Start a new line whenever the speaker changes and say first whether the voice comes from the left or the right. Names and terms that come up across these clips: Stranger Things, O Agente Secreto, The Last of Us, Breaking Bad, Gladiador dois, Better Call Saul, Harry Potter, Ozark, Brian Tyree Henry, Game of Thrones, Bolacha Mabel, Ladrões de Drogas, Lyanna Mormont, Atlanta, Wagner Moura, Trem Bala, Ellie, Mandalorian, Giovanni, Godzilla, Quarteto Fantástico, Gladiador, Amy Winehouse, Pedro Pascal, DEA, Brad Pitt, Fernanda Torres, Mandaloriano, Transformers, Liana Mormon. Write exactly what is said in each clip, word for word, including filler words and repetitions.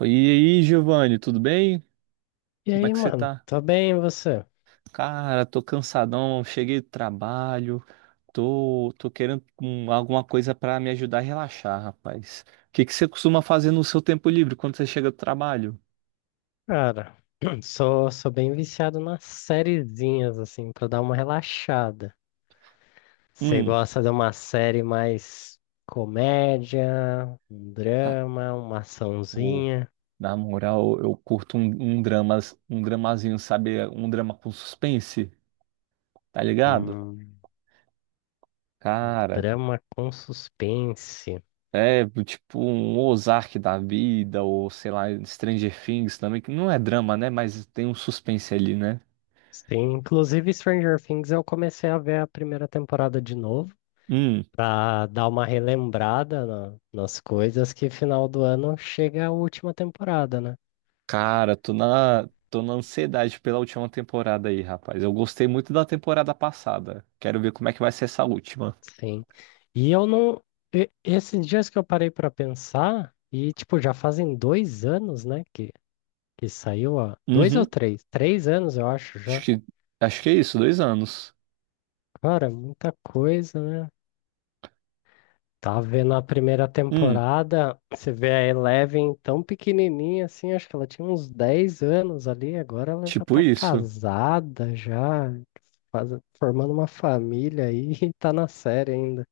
right: E aí, Giovanni, tudo bem?
left: E
right: Como é
left: aí,
right: que você
left: mano?
right: tá?
left: Tô bem, e você?
right: Cara, tô cansadão, cheguei do trabalho, tô, tô querendo hum, alguma coisa pra me ajudar a relaxar, rapaz. O que que você costuma fazer no seu tempo livre quando você chega do trabalho?
left: Cara, sou, sou bem viciado nas sériezinhas, assim, pra dar uma relaxada. Você
right: Hum,
left: gosta de uma série mais comédia, um
right: ah,
left: drama, uma
right: ô,
left: açãozinha,
right: na moral, eu curto um, um dramas, um dramazinho, sabe? Um drama com suspense, tá ligado?
left: um
right: Cara.
left: drama com suspense.
right: É, tipo um Ozark da vida, ou sei lá, Stranger Things também, que não é drama, né? Mas tem um suspense ali, né?
left: Sim, inclusive Stranger Things eu comecei a ver a primeira temporada de novo,
right: Hum,
left: pra dar uma relembrada na- nas coisas que final do ano chega a última temporada, né?
right: cara, tô na, tô na ansiedade pela última temporada aí, rapaz. Eu gostei muito da temporada passada. Quero ver como é que vai ser essa última.
left: Sim. E eu não. e- Esses dias que eu parei para pensar, e tipo, já fazem dois anos, né? Que, que saiu há. Dois ou
right: Uhum,
left: três? Três anos, eu acho
right: acho
left: já.
right: que, acho que é isso, dois anos.
left: Cara, muita coisa, né? Tava vendo a primeira
right: Hum,
left: temporada, você vê a Eleven tão pequenininha assim, acho que ela tinha uns dez anos ali, agora ela já
right: tipo
left: tá
right: isso.
left: casada, já faz- formando uma família aí e tá na série ainda.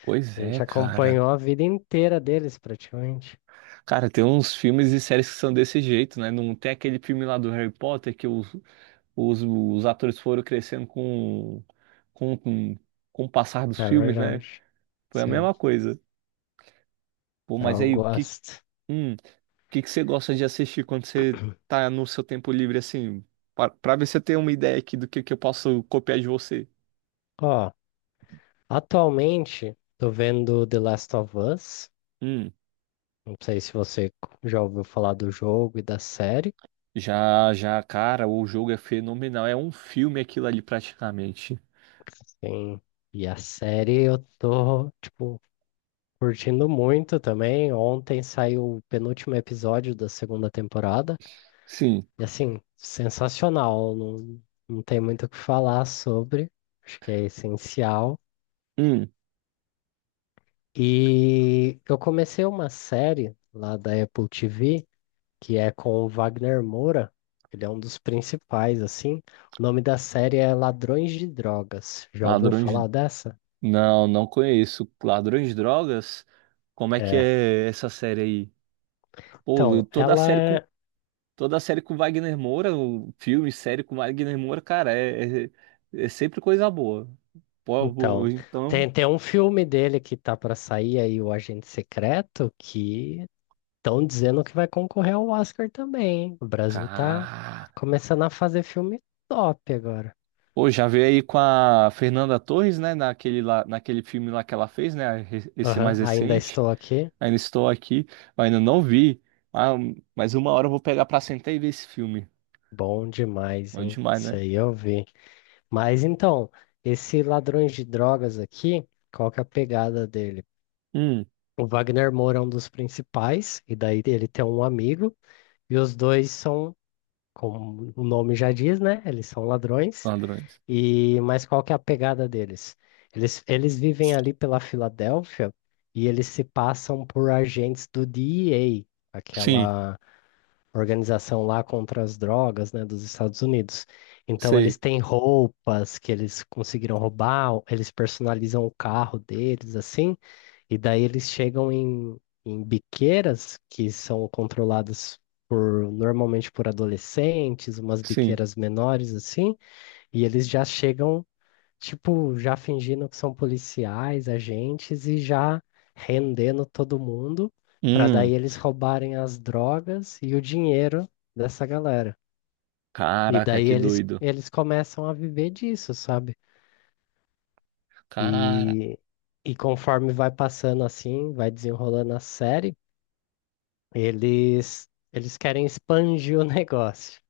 right: Pois
left: A
right: é,
left: gente
right: cara.
left: acompanhou a vida inteira deles praticamente.
right: Cara, tem uns filmes e séries que são desse jeito, né? Não tem aquele filme lá do Harry Potter que o, Os, os atores foram crescendo com, com, com, com o passar dos
left: É
right: filmes, né?
left: verdade.
right: Foi a
left: Sim,
right: mesma coisa. Pô, mas
left: eu
right: aí, o que,
left: gosto.
right: hum, o que que você gosta de assistir quando você tá no seu tempo livre, assim? Pra, pra ver se eu tenho uma ideia aqui do que, que eu posso copiar de você.
left: Ó, atualmente tô vendo The Last of Us.
right: Hum,
left: Não sei se você já ouviu falar do jogo e da série.
right: já, já, cara, o jogo é fenomenal. É um filme aquilo ali, praticamente.
left: Sim. E a série eu tô, tipo, curtindo muito também. Ontem saiu o penúltimo episódio da segunda temporada.
right: Sim.
left: E assim, sensacional. Não, não tem muito o que falar sobre. Acho que é essencial.
right: Hum,
left: E eu comecei uma série lá da Apple T V, que é com o Wagner Moura. Ele é um dos principais, assim. O nome da série é Ladrões de Drogas. Já ouviu
right: ladrões. de-
left: falar dessa?
right: Não, não conheço. Ladrões de drogas? Como é que
left: É.
right: é essa série aí? Pô,
left: Então,
right: toda a
left: ela
right: série. Com
left: é.
right: Toda série com Wagner Moura, o filme, série com Wagner Moura, cara, é, é, é sempre coisa boa. Pô, bo-
left: Então,
right: então.
left: tem, tem um filme dele que tá pra sair aí, O Agente Secreto, que estão dizendo que vai concorrer ao Oscar também, hein? O Brasil tá
right: Cara.
left: começando a fazer filme top agora.
right: Pô, já veio aí com a Fernanda Torres, né? Naquele, lá, naquele filme lá que ela fez, né? re- Esse mais
left: Aham, ainda
right: recente.
left: estou aqui.
right: Ainda estou aqui, mas ainda não vi. Ah, mas uma hora eu vou pegar pra sentar e ver esse filme.
left: Bom demais,
right: Bom
left: hein?
right: demais,
left: Isso
right: né?
left: aí eu vi. Mas então, esse Ladrões de Drogas aqui, qual que é a pegada dele?
right: Hum,
left: O Wagner Moura é um dos principais, e daí ele tem um amigo, e os dois são, como o nome já diz, né? Eles são ladrões.
right: ladrões.
left: E mas qual que é a pegada deles? Eles, eles vivem ali pela Filadélfia e eles se passam por agentes do D E A,
right: Sim,
left: aquela organização lá contra as drogas, né, dos Estados Unidos. Então eles
right: sei,
left: têm roupas que eles conseguiram roubar, eles personalizam o carro deles assim, e daí eles chegam em, em, biqueiras que são controladas por normalmente por adolescentes, umas
right: sim.
left: biqueiras menores assim, e eles já chegam tipo, já fingindo que são policiais, agentes e já rendendo todo mundo, para
right: Hum,
left: daí eles roubarem as drogas e o dinheiro dessa galera. E
right: caraca,
left: daí
right: que
left: eles,
right: doido.
left: eles começam a viver disso, sabe?
right: Cara.
left: E, e conforme vai passando assim, vai desenrolando a série, eles, eles querem expandir o negócio.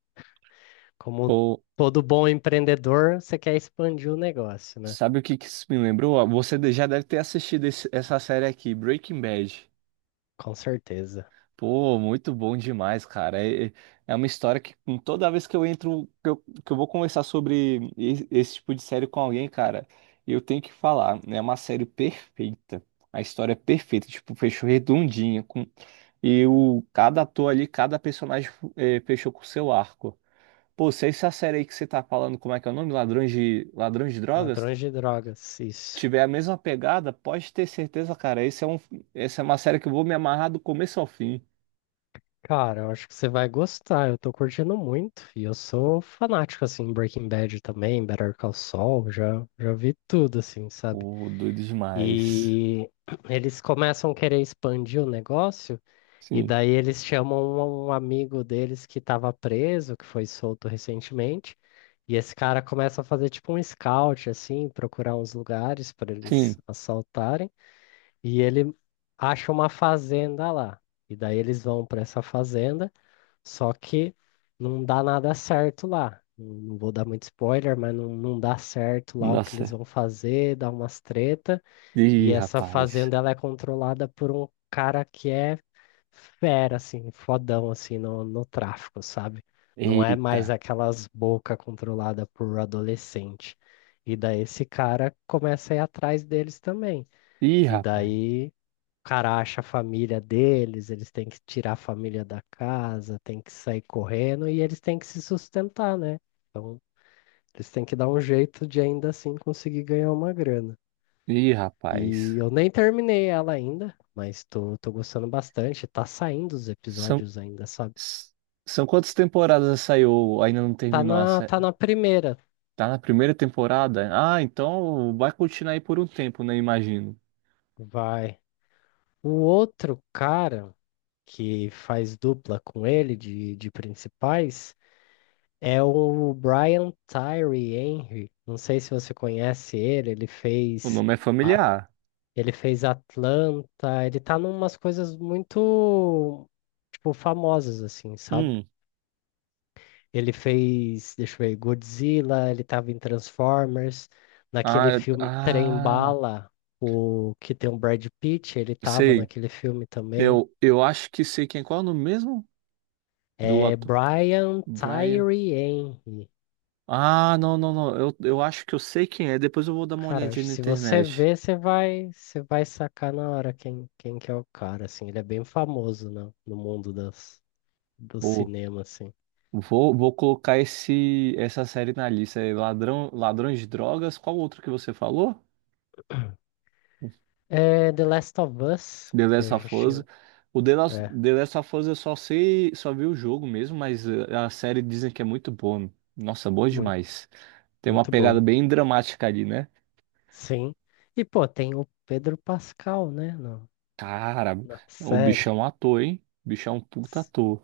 left: Como
right: Pô.
left: todo bom empreendedor, você quer expandir o negócio, né?
right: Sabe o que que isso me lembrou? Ah, Você de- já deve ter assistido esse- essa série aqui, Breaking Bad.
left: Com certeza.
right: Pô, muito bom demais, cara. É, é é uma história que com- toda vez que eu entro, que eu, que eu vou conversar sobre e- esse, tipo de série com alguém, cara, eu tenho que falar. Né? É uma série perfeita. A história é perfeita, tipo, fechou redondinha. Com, e o, cada ator ali, cada personagem eh, fechou com o seu arco. Pô, se essa série aí que você tá falando, como é que é o nome? Ladrões de, Ladrões de Drogas?
left: Ladrões de Drogas, isso.
right: Tiver a mesma pegada, pode ter certeza, cara. Esse é um, essa é uma série que eu vou me amarrar do começo ao fim.
left: Cara, eu acho que você vai gostar. Eu tô curtindo muito e eu sou fanático assim em Breaking Bad também, Better Call Saul, já já vi tudo assim, sabe?
right: Pô, doido demais.
left: E eles começam a querer expandir o negócio e
right: Sim,
left: daí eles chamam um um amigo deles que estava preso, que foi solto recentemente, e esse cara começa a fazer tipo um scout assim, procurar uns lugares para eles
right: sim.
left: assaltarem, e ele acha uma fazenda lá. E daí eles vão para essa fazenda só que não dá nada certo lá. Não não vou dar muito spoiler, mas não, não dá certo lá o que eles
right: Nossa.
left: vão fazer, dá umas treta. E
right: Ih,
left: essa
right: rapaz.
left: fazenda ela é controlada por um cara que é fera, assim, fodão, assim, no, no, tráfico, sabe? Não é mais
right: Eita.
left: aquelas bocas controladas por adolescente. E daí esse cara começa a ir atrás deles também.
right: Ih,
left: E
right: rapaz.
left: daí cara acha a família deles, eles têm que tirar a família da casa, têm que sair correndo e eles têm que se sustentar, né? Então, eles têm que dar um jeito de ainda assim conseguir ganhar uma grana.
right: Ih,
left: E
right: rapaz.
left: eu nem terminei ela ainda, mas tô, tô gostando bastante. Tá saindo os
right: São,
left: episódios ainda, sabe?
right: s- são quantas temporadas essa aí ou ainda não
left: Tá
right: terminou a
left: na, tá
right: série?
left: na primeira.
right: Tá na primeira temporada? Ah, então vai continuar aí por um tempo, né? Imagino.
left: Vai. O outro cara que faz dupla com ele de, de, principais. É o Brian Tyree Henry. Não sei se você conhece ele. Ele
right: O
left: fez,
right: nome é
left: a-
right: familiar.
left: ele fez Atlanta. Ele tá numas coisas muito, tipo, famosas, assim, sabe?
right: Hum.
left: Ele fez, deixa eu ver, Godzilla. Ele tava em Transformers.
right: Ah,
left: Naquele
right: eu-
left: filme Trem
right: ah,
left: Bala, o que tem o Brad Pitt, ele tava
right: sei.
left: naquele filme também.
right: Eu, eu acho que sei quem. Qual é o nome mesmo do
left: É
right: ator?
left: Brian
right: Brian.
left: Tyree Henry.
right: Ah, não, não, não. Eu, eu acho que eu sei quem é. Depois eu vou dar uma
left: Cara,
right: olhadinha na
left: se você
right: internet.
left: vê, você vai, você vai sacar na hora quem, quem que é o cara, assim. Ele é bem famoso, né, no mundo das, do
right: Vou,
left: cinema, assim.
right: vou, vou colocar esse, essa série na lista. É Ladrão, Ladrões de Drogas. Qual outro que você falou?
left: É The Last of Us,
right: The
left: que
right: Last
left: a
right: of
left: gente
right: Us.
left: tinha.
right: O The Last,
left: É,
right: The Last of Us eu só sei, só vi o jogo mesmo, mas eh, a série dizem que é muito boa. Nossa, boa
left: muito,
right: demais. Tem uma
left: muito
right: pegada
left: boa.
right: bem dramática ali, né?
left: Sim. E, pô, tem o Pedro Pascal, né, no,
right: Cara,
left: na
right: o
left: série.
right: bichão é um
left: O
right: ator, hein? O bichão é um puta ator.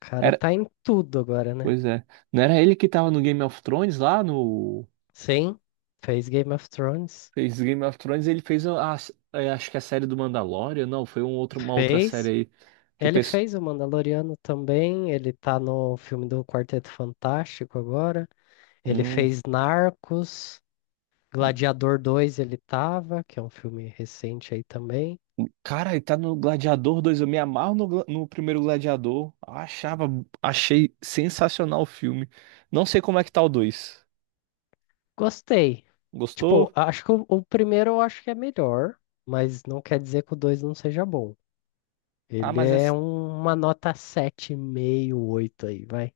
left: cara
right: Era,
left: tá em tudo agora, né?
right: pois é. Não era ele que tava no Game of Thrones lá no.
left: Sim, fez Game of Thrones.
right: Fez Game of Thrones, ele fez a, a- é, acho que a série do Mandalorian, não, foi um outro, uma outra série
left: Fez.
right: aí que o
left: Ele
right: pessoal.
left: fez o Mandaloriano também, ele tá no filme do Quarteto Fantástico agora. Ele
right: Hum,
left: fez Narcos, Gladiador dois. Ele tava, que é um filme recente aí também.
right: cara, ele tá no Gladiador dois eu me amarro no, Gla- no primeiro Gladiador. Achava, achei sensacional o filme. Não sei como é que tá o dois.
left: Gostei. Tipo,
right: Gostou?
left: acho que o, o primeiro eu acho que é melhor, mas não quer dizer que o dois não seja bom.
right: Ah,
left: Ele
right: mas é,
left: é um- uma nota sete vírgula cinco, oito aí, vai.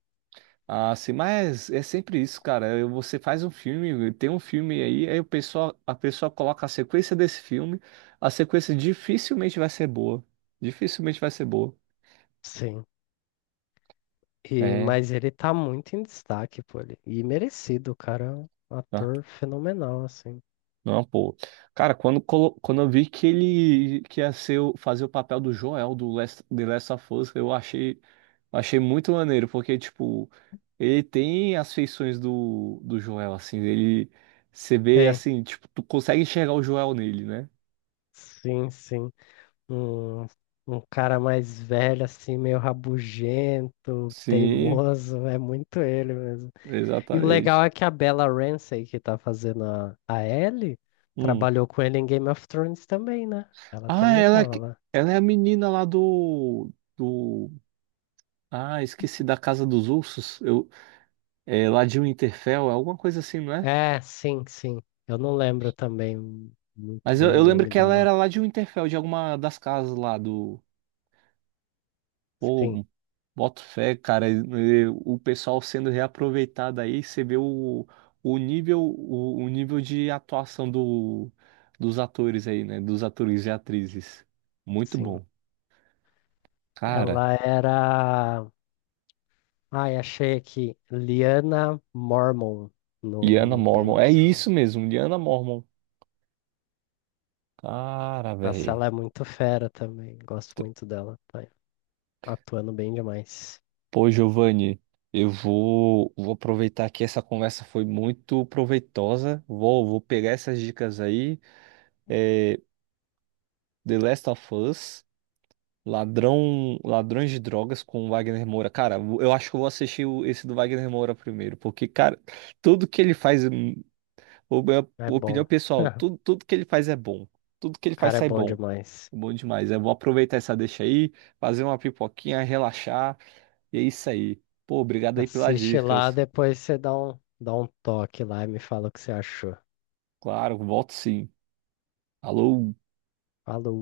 right: Ah, sim, mas é sempre isso, cara. Eu- Você faz um filme, tem um filme aí, aí o pessoal, a pessoa coloca a sequência desse filme, a sequência dificilmente vai ser boa. Dificilmente vai ser boa.
left: Sim. E,
right: É,
left: mas ele tá muito em destaque, pô. ele- E merecido, o cara. É um
right: tá.
left: ator fenomenal, assim.
right: não, pô. Cara, quando, colo- quando eu vi que ele que ia ser, o- fazer o papel do Joel do Last, The Last of Us, eu achei, achei muito maneiro, porque, tipo, ele tem as feições do, do Joel, assim, ele, você vê,
left: Tem.
right: assim, tipo, tu consegue enxergar o Joel nele, né?
left: Sim, sim. Um, um cara mais velho, assim, meio rabugento,
right: Sim,
left: teimoso, é muito ele mesmo. E o
right: exatamente.
left: legal é que a Bella Ramsey, que tá fazendo a, a, Ellie,
right: Hum.
left: trabalhou com ele em Game of Thrones também, né? Ela
right: Ah,
left: também
right: ela, é
left: tava
right: que-
left: lá.
right: ela é a menina lá do, do. Ah, esqueci da Casa dos Ursos. Eu, é, lá de Winterfell, é alguma coisa assim, não é?
left: É, sim, sim. Eu não lembro também muito
right: Mas eu,
left: bem o
right: eu lembro
left: nome
right: que ela
left: dela.
right: era lá de Winterfell, de alguma das casas lá do.
left: Sim,
right: Pô, boto fé, cara. e- e O pessoal sendo reaproveitado aí, você vê o, o nível, o, o nível de atuação do, dos atores aí, né? Dos atores e atrizes. Muito
left: sim.
right: bom. Cara.
left: Ela era. Ai, achei aqui. Lyanna Mormont no,
right: Liana
left: no Game
right: Mormon.
left: of
right: É
left: Thrones.
right: isso mesmo, Liana Mormon. Cara,
left: Nossa,
right: velho.
left: ela é muito fera também. Gosto muito dela. Tá atuando bem demais.
right: Pô, Giovanni, eu vou, vou aproveitar que essa conversa foi muito proveitosa. Vou, vou pegar essas dicas aí. É, The Last of Us, Ladrão, Ladrões de Drogas com Wagner Moura. Cara, eu acho que eu vou assistir o- esse do Wagner Moura primeiro, porque, cara, tudo que ele faz, hum, o- minha
left: É
right: opinião
left: bom.
right: pessoal, tudo, tudo que ele faz é bom. Tudo que ele
left: O
right: faz
left: cara é
right: sai
left: bom
right: bom.
left: demais.
right: Bom demais. Eu vou aproveitar essa deixa aí, fazer uma pipoquinha, relaxar. E é isso aí. Pô, obrigado aí pelas
left: Assiste lá,
right: dicas.
left: depois você dá um, dá um toque lá e me fala o que você achou.
right: Claro, volto sim. Alô?
left: Falou.